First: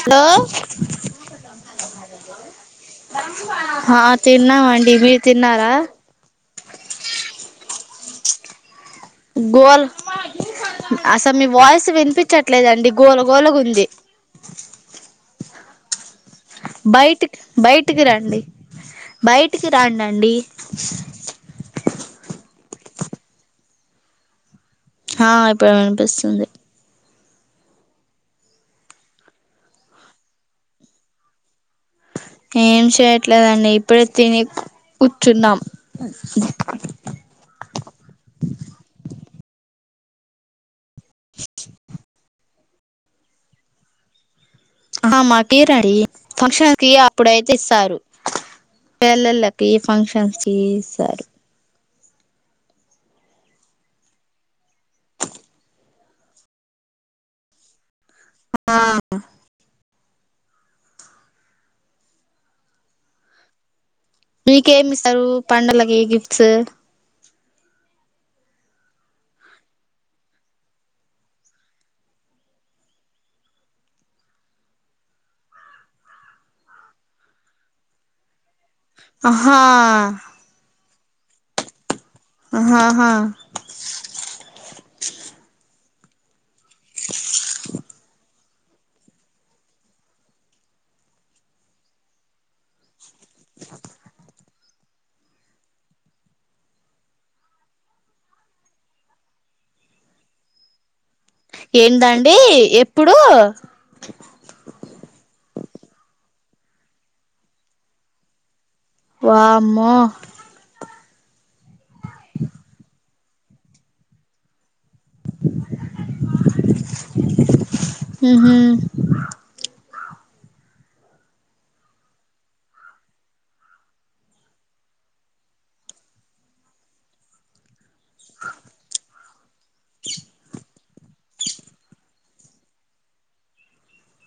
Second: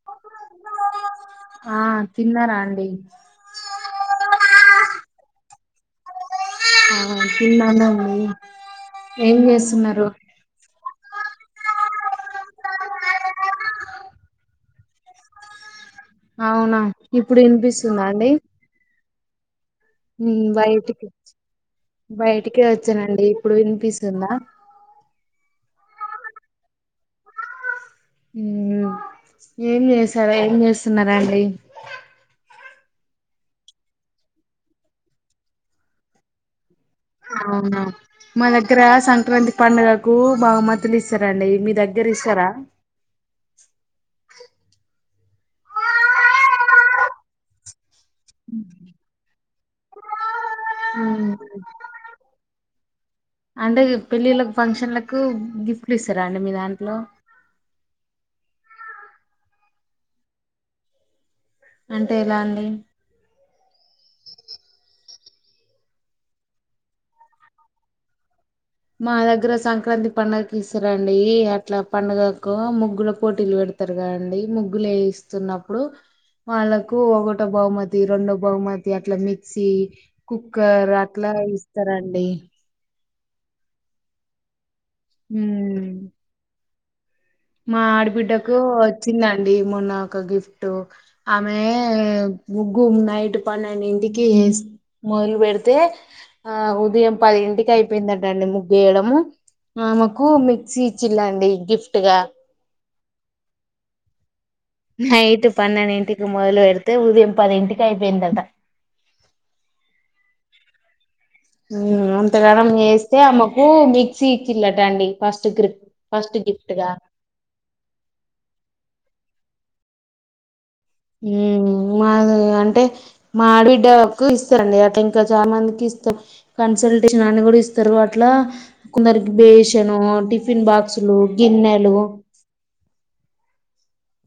Hello ఆ తిన్నారా అండి హా తిన్నామండి మీరు తిన్నారా [inaudible] ఏం గోల్ చేస్తున్నారో అసలు మీ వాయిస్ వినిపించట్లేదండి గోలు గోలగుంది అవునా ఇప్పుడు వినిపిస్తుందా అండి బైట్ బయటికి బయటికే వచ్చానండి ఇప్పుడు వినిపిస్తుందా ఆ ఇప్పుడు వినిపిస్తుంది ఏం చేసావ్ ఏం చేస్తున్నారండి ఏం చేయట్లేదండి ఇప్పుడే తిని కూచ్చున్నాం అ మ్మ మన గ్రా సంక్రాంతి పండుగకు బహుమ ఇస్తరండి మీ దగ్గర ఇస్తారా ఆహ మాకీరండి ఫంక్షన్ కి అప్పుడైతే ఇస్తారు పేన్లున్నాయి ఏ ఫంక్షన్స్ టీ ఇసారు ఉమ్, అంటే పెళ్ళిళ్ళలకు, ఫంక్షన్లకు గిఫ్ట్లు ఇస్తారా అండి మీ దాంట్లో ఆ అంటే ఎలా అండి మీకేమిస్తారు పండగలకి గిఫ్ట్స్ మా దగ్గర సంక్రాంతి పండుగకు ఇస్తారండి అట్లా పండుగకు ముగ్గుల పోటీలు పెడతారు కదండి ముగ్గులు ఏస్తున్నప్పుడు వాళ్ళకు ఒకటో బహుమతి రెండో బహుమతి అట్ల ఆహా మిక్సీ, కుక్కర్ అట్లా ఇస్తారండి ఆహ హా మ్మ్ హ్మ్ ఇ మా ఆడబిడ్డకు వచ్చిందండి మొన్న ఒక గిఫ్ట్ ఆమె ముగ్గు నైట్ ట్ పన్నెండింటికి ఏస్ మొదలు పెడితే ఆ ఉదయం పది ఇంటికి అయిపోయిందటండి ముగ్గేయడం ఆమెకు మిక్సీ ఇచ్చి చ్చిండండీ గిఫ్ట్ గా ఎప్పుడూ నైట్ పన్నెండంటికి మొదలు పెడితే ఉదయం పదింటికి అయిపోయిందట వామ్మో అంతగానం తే ఆమకు మిక్సి ఇచి రండి ఫస్ట్ గిఫ్ట్ గా ఫస్ట్ గిఫట్గా ఉహు మా అంటే మా ఆడ బిడ్డకు ఇస్తారంండి అట్లా ఇంకా చాలా మందికి ఇస్తారు కన్సల్టేషన్ అన్ని కూడా ఇస్తారు అట్లా కొందరికి బేషన్ టిఫిన్ బాక్సులు గిన్నెలు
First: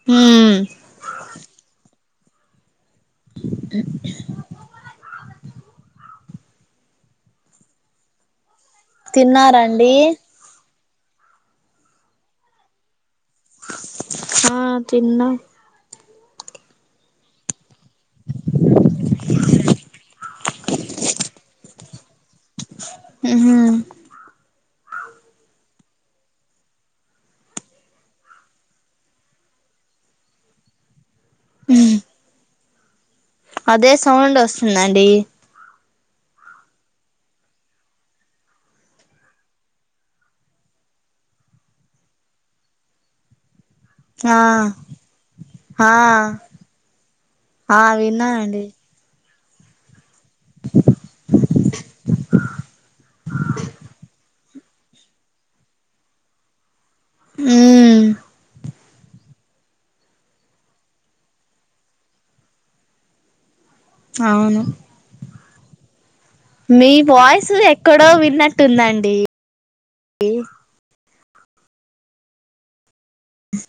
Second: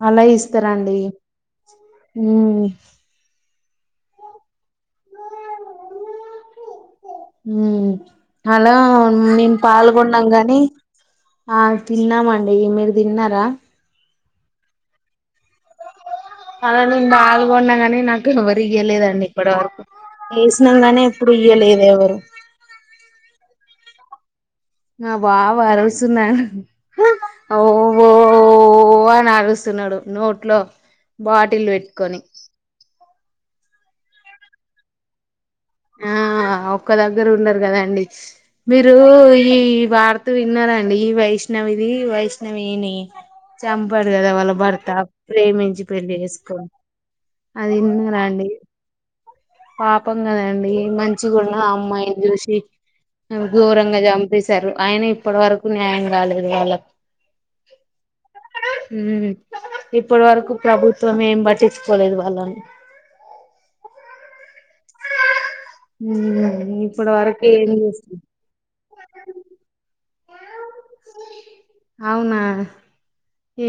అలా ఉమ్ ఇస్తారండి హ హ హలో మేము తిన్నారండి పాల్గొన్నాం గాని ఆ తిన్నామండి మీరు తిన్నారా హా తిన్న అలా నేను పాల్గొన్నా కానీ నాకు ఎవరు ఇయలేదండి ఇప్పటి వరకు వేసిన గానీ ఇప్పుడు ఇయ్యలేదు ఎవరు ఉహు నా బాబు అరుస్తున్నాడు ఓో అని అరుస్తున్నాడు నోట్లో బాటిల్ పెట్టుకొని అదే సౌండ్ వస్తుందండి ఆ ఒక్క దగ్గర ఉండరు కదాండి మీరు ఈ వాార్త విన్నారంండి ఈ వైష్ణవిది వైష్ణవిని చంపాడు కదా ఆ వాళ్ళ భర్త ప్రేమించి ఆ పెళ్ళి చేసుకో అది ఆ విన్నారా అండి విన్నానండి ఆ పాపం కదండి మంచి కూడాన్న అమ్మాయిని చూసి ఘోరంగా చంపి తీశారు ఆయన ఇప్పటి వరకు న్యాయం రాలేదు వాళ్ళ అ ఇప్పటి వరకు ప్రభుత్వం ఏం పట్టించుకోలేదు వాళ్ళని అవును ఉమ్ మీ ఇప్పటి వరకు వాయిస్ ఏం ఎక్కడో చేస్తుంది విన్నట్టుందండి అవునా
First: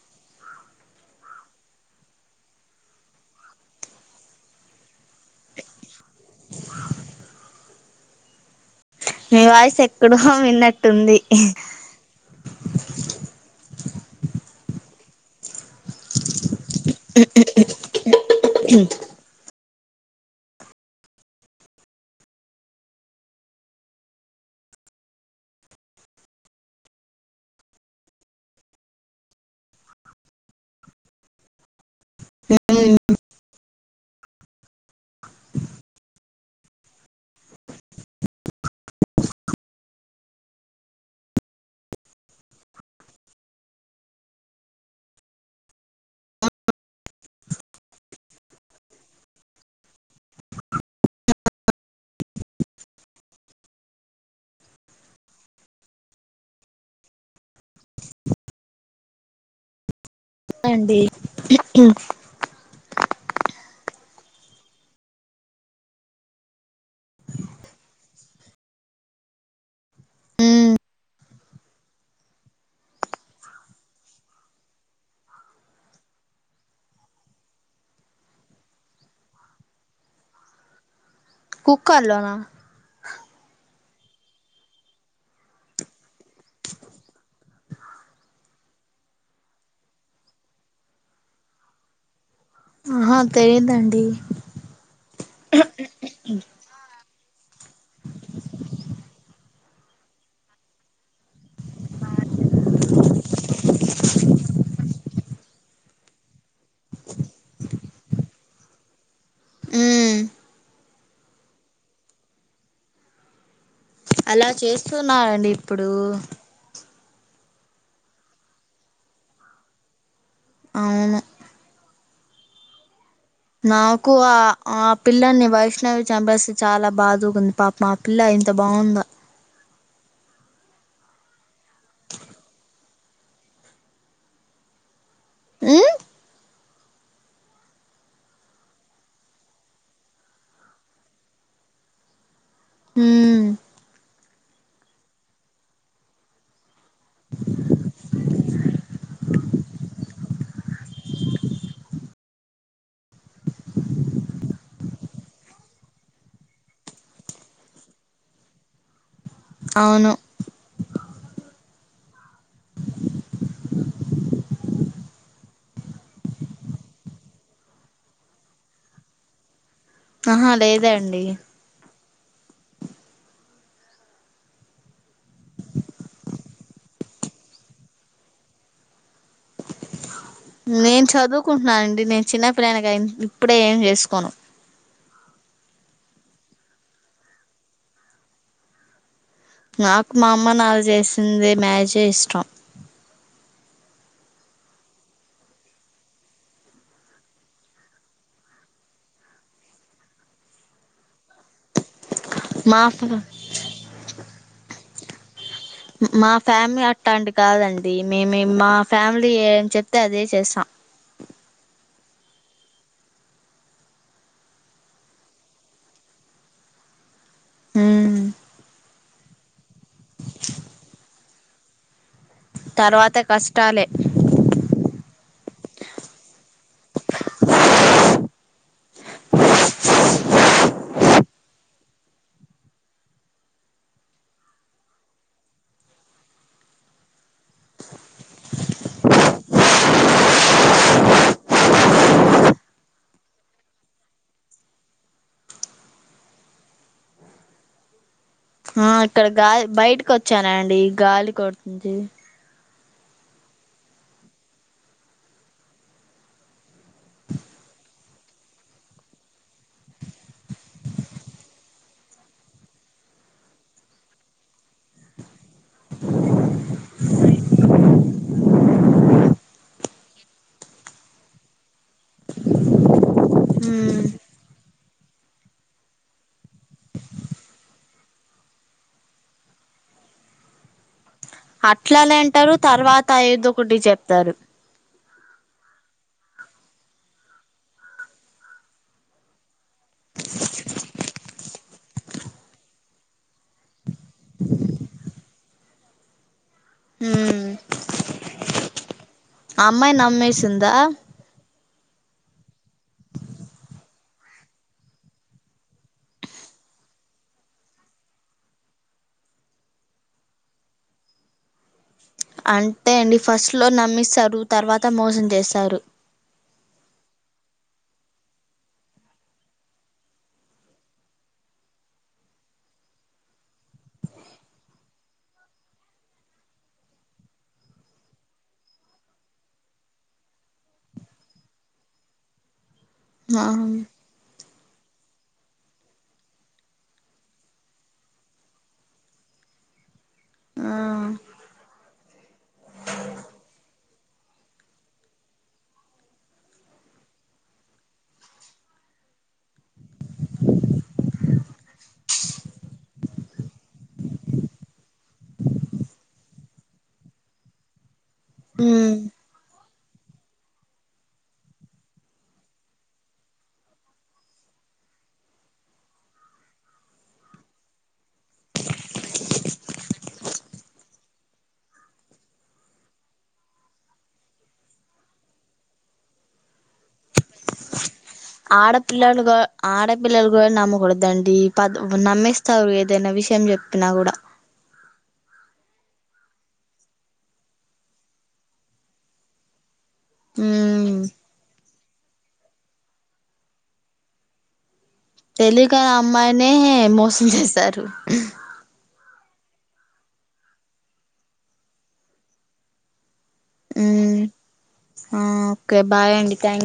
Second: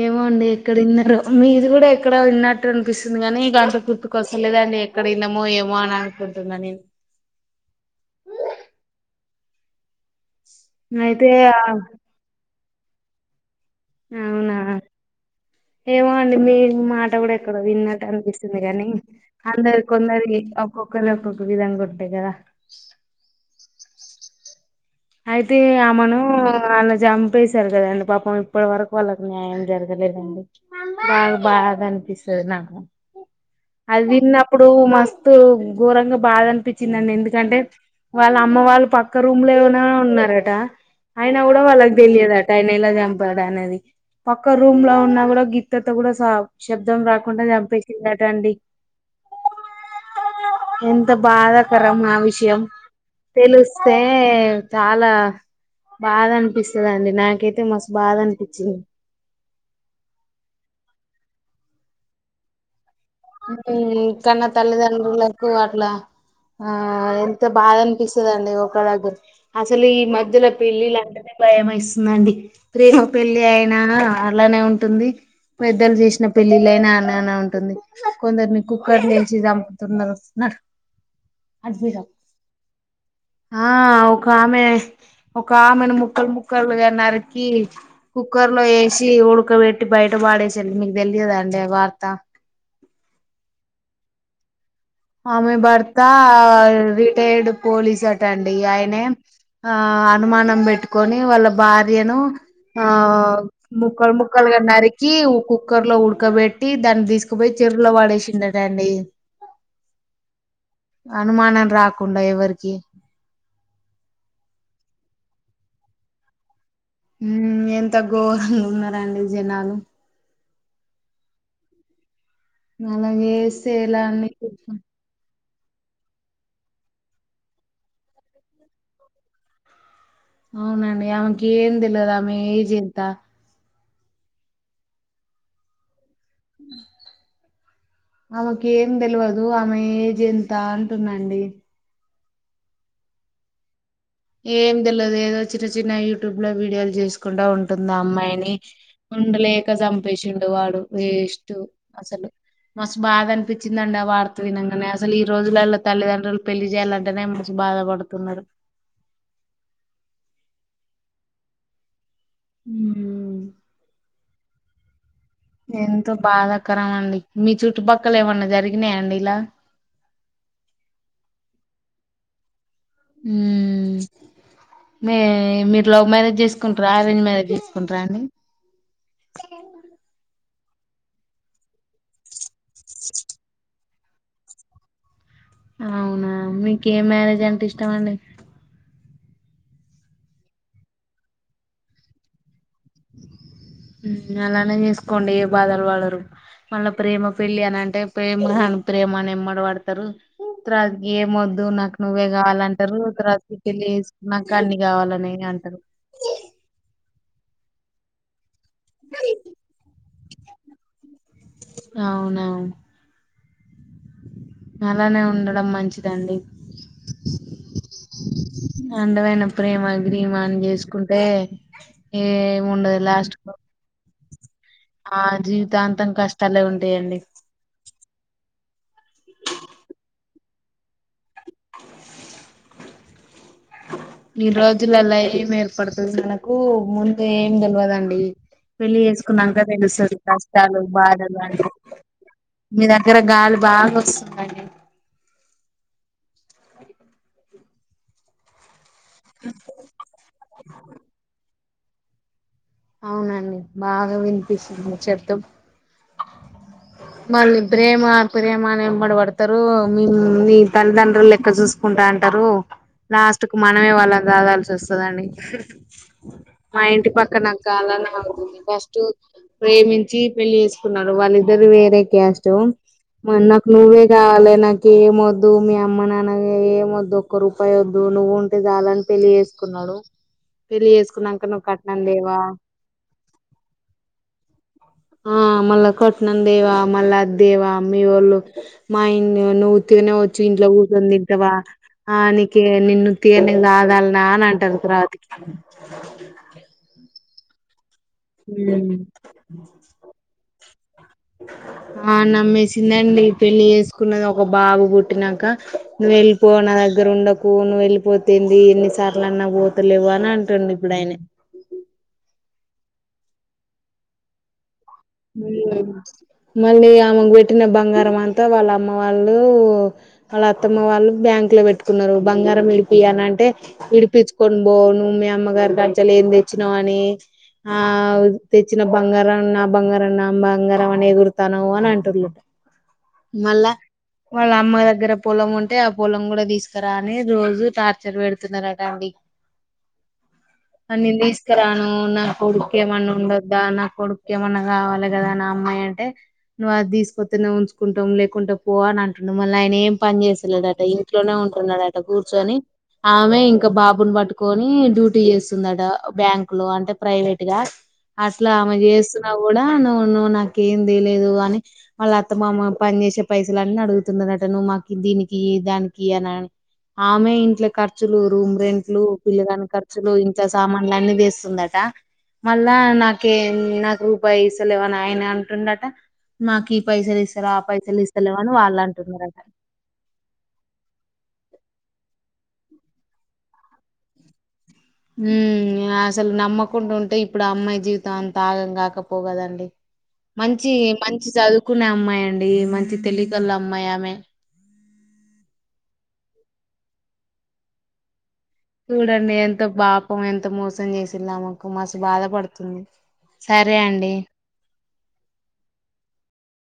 ఏమో అండి ఎక్కడన్నారో మీది కూడా ఎక్కడో విన్నట్టు అనిపిస్తుంది కాని అంత గుర్తుకొస్త లేదాండి ఎక్కడన్నామో ఏమో అని అనుకుంటున్నా నేను మీ వాయిస్ ఇక్కడ విన్నట్టుంది అయితే ఆ అవునా ఏమో అండి మీ ఈ మాట కూడా ఎక్కడో విన్నట్టు అనిపిస్తుంది కానీ అందరు కొందరి ఒక్కొక్కరి ఒక్కొక్క విధంగా ఉంటాయి కదా అయితే ఆమను అలా చంపేశారు కదండి పాపం ఇప్పటి వరకు వాళ్ళకి న్యాయం జరగలేదండి బాగా బాధ పిస్తాది అది విన్నప్పుడు మస్తు ఘోరంగా బాధ అనిపించిందండి ఎందుకంటే వాళ్ళ అమ్మ వాళ్ళు పక్క రూమ్ లో ఏనా ఉన్నట ఆయన కూడా వాళ్ళకి తెలియదుట ఆయన ఇలా చంపాడు అనేది పక్క రూమ్ లో ఉన్నా కూడా గిత్తతో కూడా శబ్దం రాకుండా చంపేసిండట అండి ఎంత బాధాకరం ఆ విషయం తెలిస్తే చాలా బాధ అనిపిస్తదండి. నాకైతే మస్తు బాధ అనిపించింది. అండి హ్మ్ కన్న తల్లిదండ్రులకు అట్లా ఆ ఎంత బాధ అనిపిస్తదండి. ఒక దగ్గర అసలు ఈ మధ్యలో పెళ్ళిలు అంటనే భయమేస్తుందండి. ప్రేమ పెళ్లి అయినా అలానే ఉంటుంది. పెద్దలు చేసిన పెళ్ళిల్లైనా అలానే ఉంటుంది. కొందరిని కుక్కర్ లో ఏసి చంపుతున్నరు. కుక్కర్లోనా ఆ ఒక ఆమె ఒక ఆమెను ముక్కలు ముక్కలుగా నరికి కుక్కర్ లో ఏసి ఉడకబెట్టి బయట పాడేసింది. మీకు తెలియదా అండి ఆ వార్త ఆహా తెలీదండి. ఆమె భర్తా అది రిటైర్డ్ పోలీసట అండి ఆయనే ఆ అనుమానం పెట్టుకొని వాళ్ళ భార్యను ఆ ముక్కలు ముక్కలు గా నరి కి ఓ కుక్కర్ లో ఉడకబెట్టి దాన్ని తీసుకుపోయి చెరువులో పాడేసిండటండి. ఉమ్ అనుమానం రాకుండా ఎవరికి అలా చేస్తున్నాారండి ఇప్పుడు హ్మ్ ఎంత ఘోరంగా ఉన్నారండి జనాలు అవును. అలాగే చేస్తే ఎలా అండి నాకూఆ ఆ పిల్లని బయ్ కృష్ణని చంపేస్తే చాలా బాధగుంది. పాపం ఆ పిల్ల ఎంత బాగుందో అవునండి ఆమెకి ఏం తెల్వదు ఆమె ఏజెంత హ్మ్ ఆమెకి ఏం తెల్వదు ఆమె ఏజ్ ఎంత అంటున్నాండి హ్మ్ ఏం తెల్వదు ఏదో చిన్న చిన్న యూట్యూబ్ లో వీడియోలు చేసుకుంటా ఉంటుందా అమ్మాయిని ఉండలేక చంపేసిండు. వాడు వేస్ట్టు అసలు మస్త్ బాధ అనిపించిందండి. ఆ వార్త వినంగానే అసలు ఈ రోజులలో తల్లిదండ్రులు పెళ్లి చేయాలంటేనే మనసు బాధ పడుతున్నరు. అవును హ్మ్ ఎంతో బాధాకరం అండి మీ చుట్టుపక్కల ఏమన్నా జరిగినాయండి ఇలా ఆహా లేదండి హ్మ్ మీ మీరు లవ్ మ్యారేజ్ చేసుకుంటర అరేంజ్ మ్యారేజ్ చేసుకుంటరా అండి. నేను చదువుకుంటున్నానండి నేను చిన్నపిల్లని గా ఇప్పుడే ఏం చేసుకోను. అవునా మీకు ఏం మ్యారేజ్ అంటే ఇష్టమండి. నాకు మా అమ్మ నాన్న చేసింది మ్యారేజే ఇష్టం. అలానే చేసుకోండి. ఏ బాధలు పడరు. మళ్ళా ప్రేమ పెళ్లి అని అంటే ప్రేమ అని ప్రేమ అని ఎమ్మట పడతరు. తరవాతకి ఏ వొద్దు నాకు నువ్వే మా కావాలంటరు. తరవాతకి పెళ్ళి చేసుకున్నాక అన్ని గావాలనైన అం మా ఫ్యామిలీ అట్ అట్టాంటి కాదండి మేము ఏ మా ఫ్యామిలీ ఏం చెప్తే అదే చేస్తాం. అవునవును అలానే ఉండడం మంచిదండి. ఉమ్ అండమైన ప్రేమ గ్రీమాని చేసుకుంటే ఏం ఉండదు తర్వాత లాస్ట్ కు కష్టాలే ఆ జీవితాంతం కష్టాలే ఉంటయండి. ఈ రోజులలా ఏం ఏర్పడుతుంది కనకు ముందు ఏం తెలివదండి పెళ్లి చేసుకున్నాక తెలుస్తుంది కష్టాలు బాధలవడి మీ దగ్గర గాలి బాగా వస్తుందండి అ హ ఇక్కడ గాలి బయటకు వచ్చానండి గాలి కొ జీ అవునండి బాగా వినిపిస్తుంది చెద్ద మళ్ళ ఇబ్రే మా ప్రయమాని ఇంబడి పడతారు మ మీ తల్లిదండ్రులు లెక్క చూసుకుంటా అంటారు లాస్ట్ కు మనమే వాళ్ళ రాదాల్సి వస్తుందండి మా ఇంటి పక్క నాకు కాలనికుంది కష్ట ప్రేమించి పెళ్లి చేసుకున్నారు వాళ్ళిద్దరుే అదక అష్టో నాకు నువ్వే ఉమ్ కావాలి నాకు ఏమ వద్దు మీ అమ్మ నాన్న ఏమ వద్దు ఒక్క రూపాయి వద్దు నువ్వు ఉంటే చాల అని తెలి చేసుకున్నాడు పెలిసుకు అట్లా లేంటారు తర్వాత ఐదొ ఒకటి చెప్తారు ఆ మళ్ళ కట్నం దేవా మళ్ళా దేవా మీ వాళ్ళు మా ఇ ను్వు గుగానే వచ్చు ఇంట్లో కూతుంది ఇవా ఆ నకే నిన్ను తీని కాదాల నా అని అంటారు తర్వాతికి అ నమ్మేసిందా హ ఆ నమ్మేసిందండి పెళ్లిి చేసుకున్నది ఒక బాబు పుట్టినాక నువ్వు వెళ్ళిపో నా దగ్గర ఉండకు నువ్వు వెళ్ళిపోతుంది ఎన్నిసార్లు అన్నా పోతలేవు అని అంటుడి ఇప్పుడు ఆయన అంతే అండి ఫస్ట్ లో నమ్మిస్తారు తర్వా మ్మ్ మళ్ళీ ఆ ఆమెకు పెట్టిన బంగారం అంతా వాళ్ళ అమ్మ వాళ్ళు వాళ్ళ అత్తమ్మ వాళ్ళు బ్యాంక్ లో పెట్టుకున్నారు, బంగారం విడిపి అని అంటే విడిపిచ్చుకొని బోవు నువ్వు మీ అమ్మగారికి లచ్చలు ఏం తెచ్చినావు అని ఆ తెచ్చిన బంగారం నా బంగారం బంగారం అనే ఎ గురుతాను అని అంటుర్ ఆ వాళ్ళ అమ్మ దగ్గర పొలం ఉంటే ఆ పొలం కూడా తీసుకురాని రోజు టార్చర్ పెడుతున్నారటండి ఆ అనిందిస్కరా ఆ నా కొడుక్కేమన ఉండద్దా నా కొడు ఏమన్నా కావాలి కదా నా అమ్మాయి అంటే నువ్వు అది తీసుకొస్తనే ఉంచుకుంటాం లేకుంటే పో అని అంటున్నావు మళ్ళీ ఆయన ఏం పని చేసలేడట ఇంట్లోనే ఉంటున్నాడట కూర్చొని, ఆమె ఇంకా బాబుని పట్టుకొని డ్యూటీ చేస్తుందట బ్యాంకు లో అంటే ప్రైవేట్ గా అట్లా ఆమె ఉమ్ చేసు, నా కూడా నువ్వు నువు నాకేం తెలీదు అని వాళ్ళ అత్త మామ పని చేసే పైసలు అన్న అడుగుతుండదట, నువ్వు మాకు దీనికియి దానికియి అనని, ఆమె ఇంట్లో ఖర్చులు రూమ్ రెంట్లు పిల్ల దాని ఖర్చులు ఇంట్ల సామాన్లు అన్నీ దీస్తుందట మళ్ళా నాకే నాకు పైసలు ఇవని ఆయన అంటుండట నాకు ఈ పైసలు ఇస్తార ఆ పైసలు ఇస్ ఆడపిల్లలుగా ఆడపిల్లుగుడ నమ్మకూడదండి కాదు నమ్మిస్తారు ఏదైనా విషయం చెప్పినా కూడా ఉమ్ అసలు నమ్మకుండా ఉంటే ఇప్పుడు అమ్మాయి జీవితం అంత ఆగం కాకపోవు కదండి. మంచి ఉమ్ మంచి చదువు కునే అమ్మాయండి మంచి తెలివిగల అమ్మాయి ఆమె తెలియక ఆ అమ్మాయినే మోసం చేసారు చూడండి ఎంత పాపం ఎంత మోసం చేసిల్లో ఆమెకు మస్సు బాధ పడుతుంది హు ఆ ఓకే బాయ్ అండి థ్యాంక్ ూ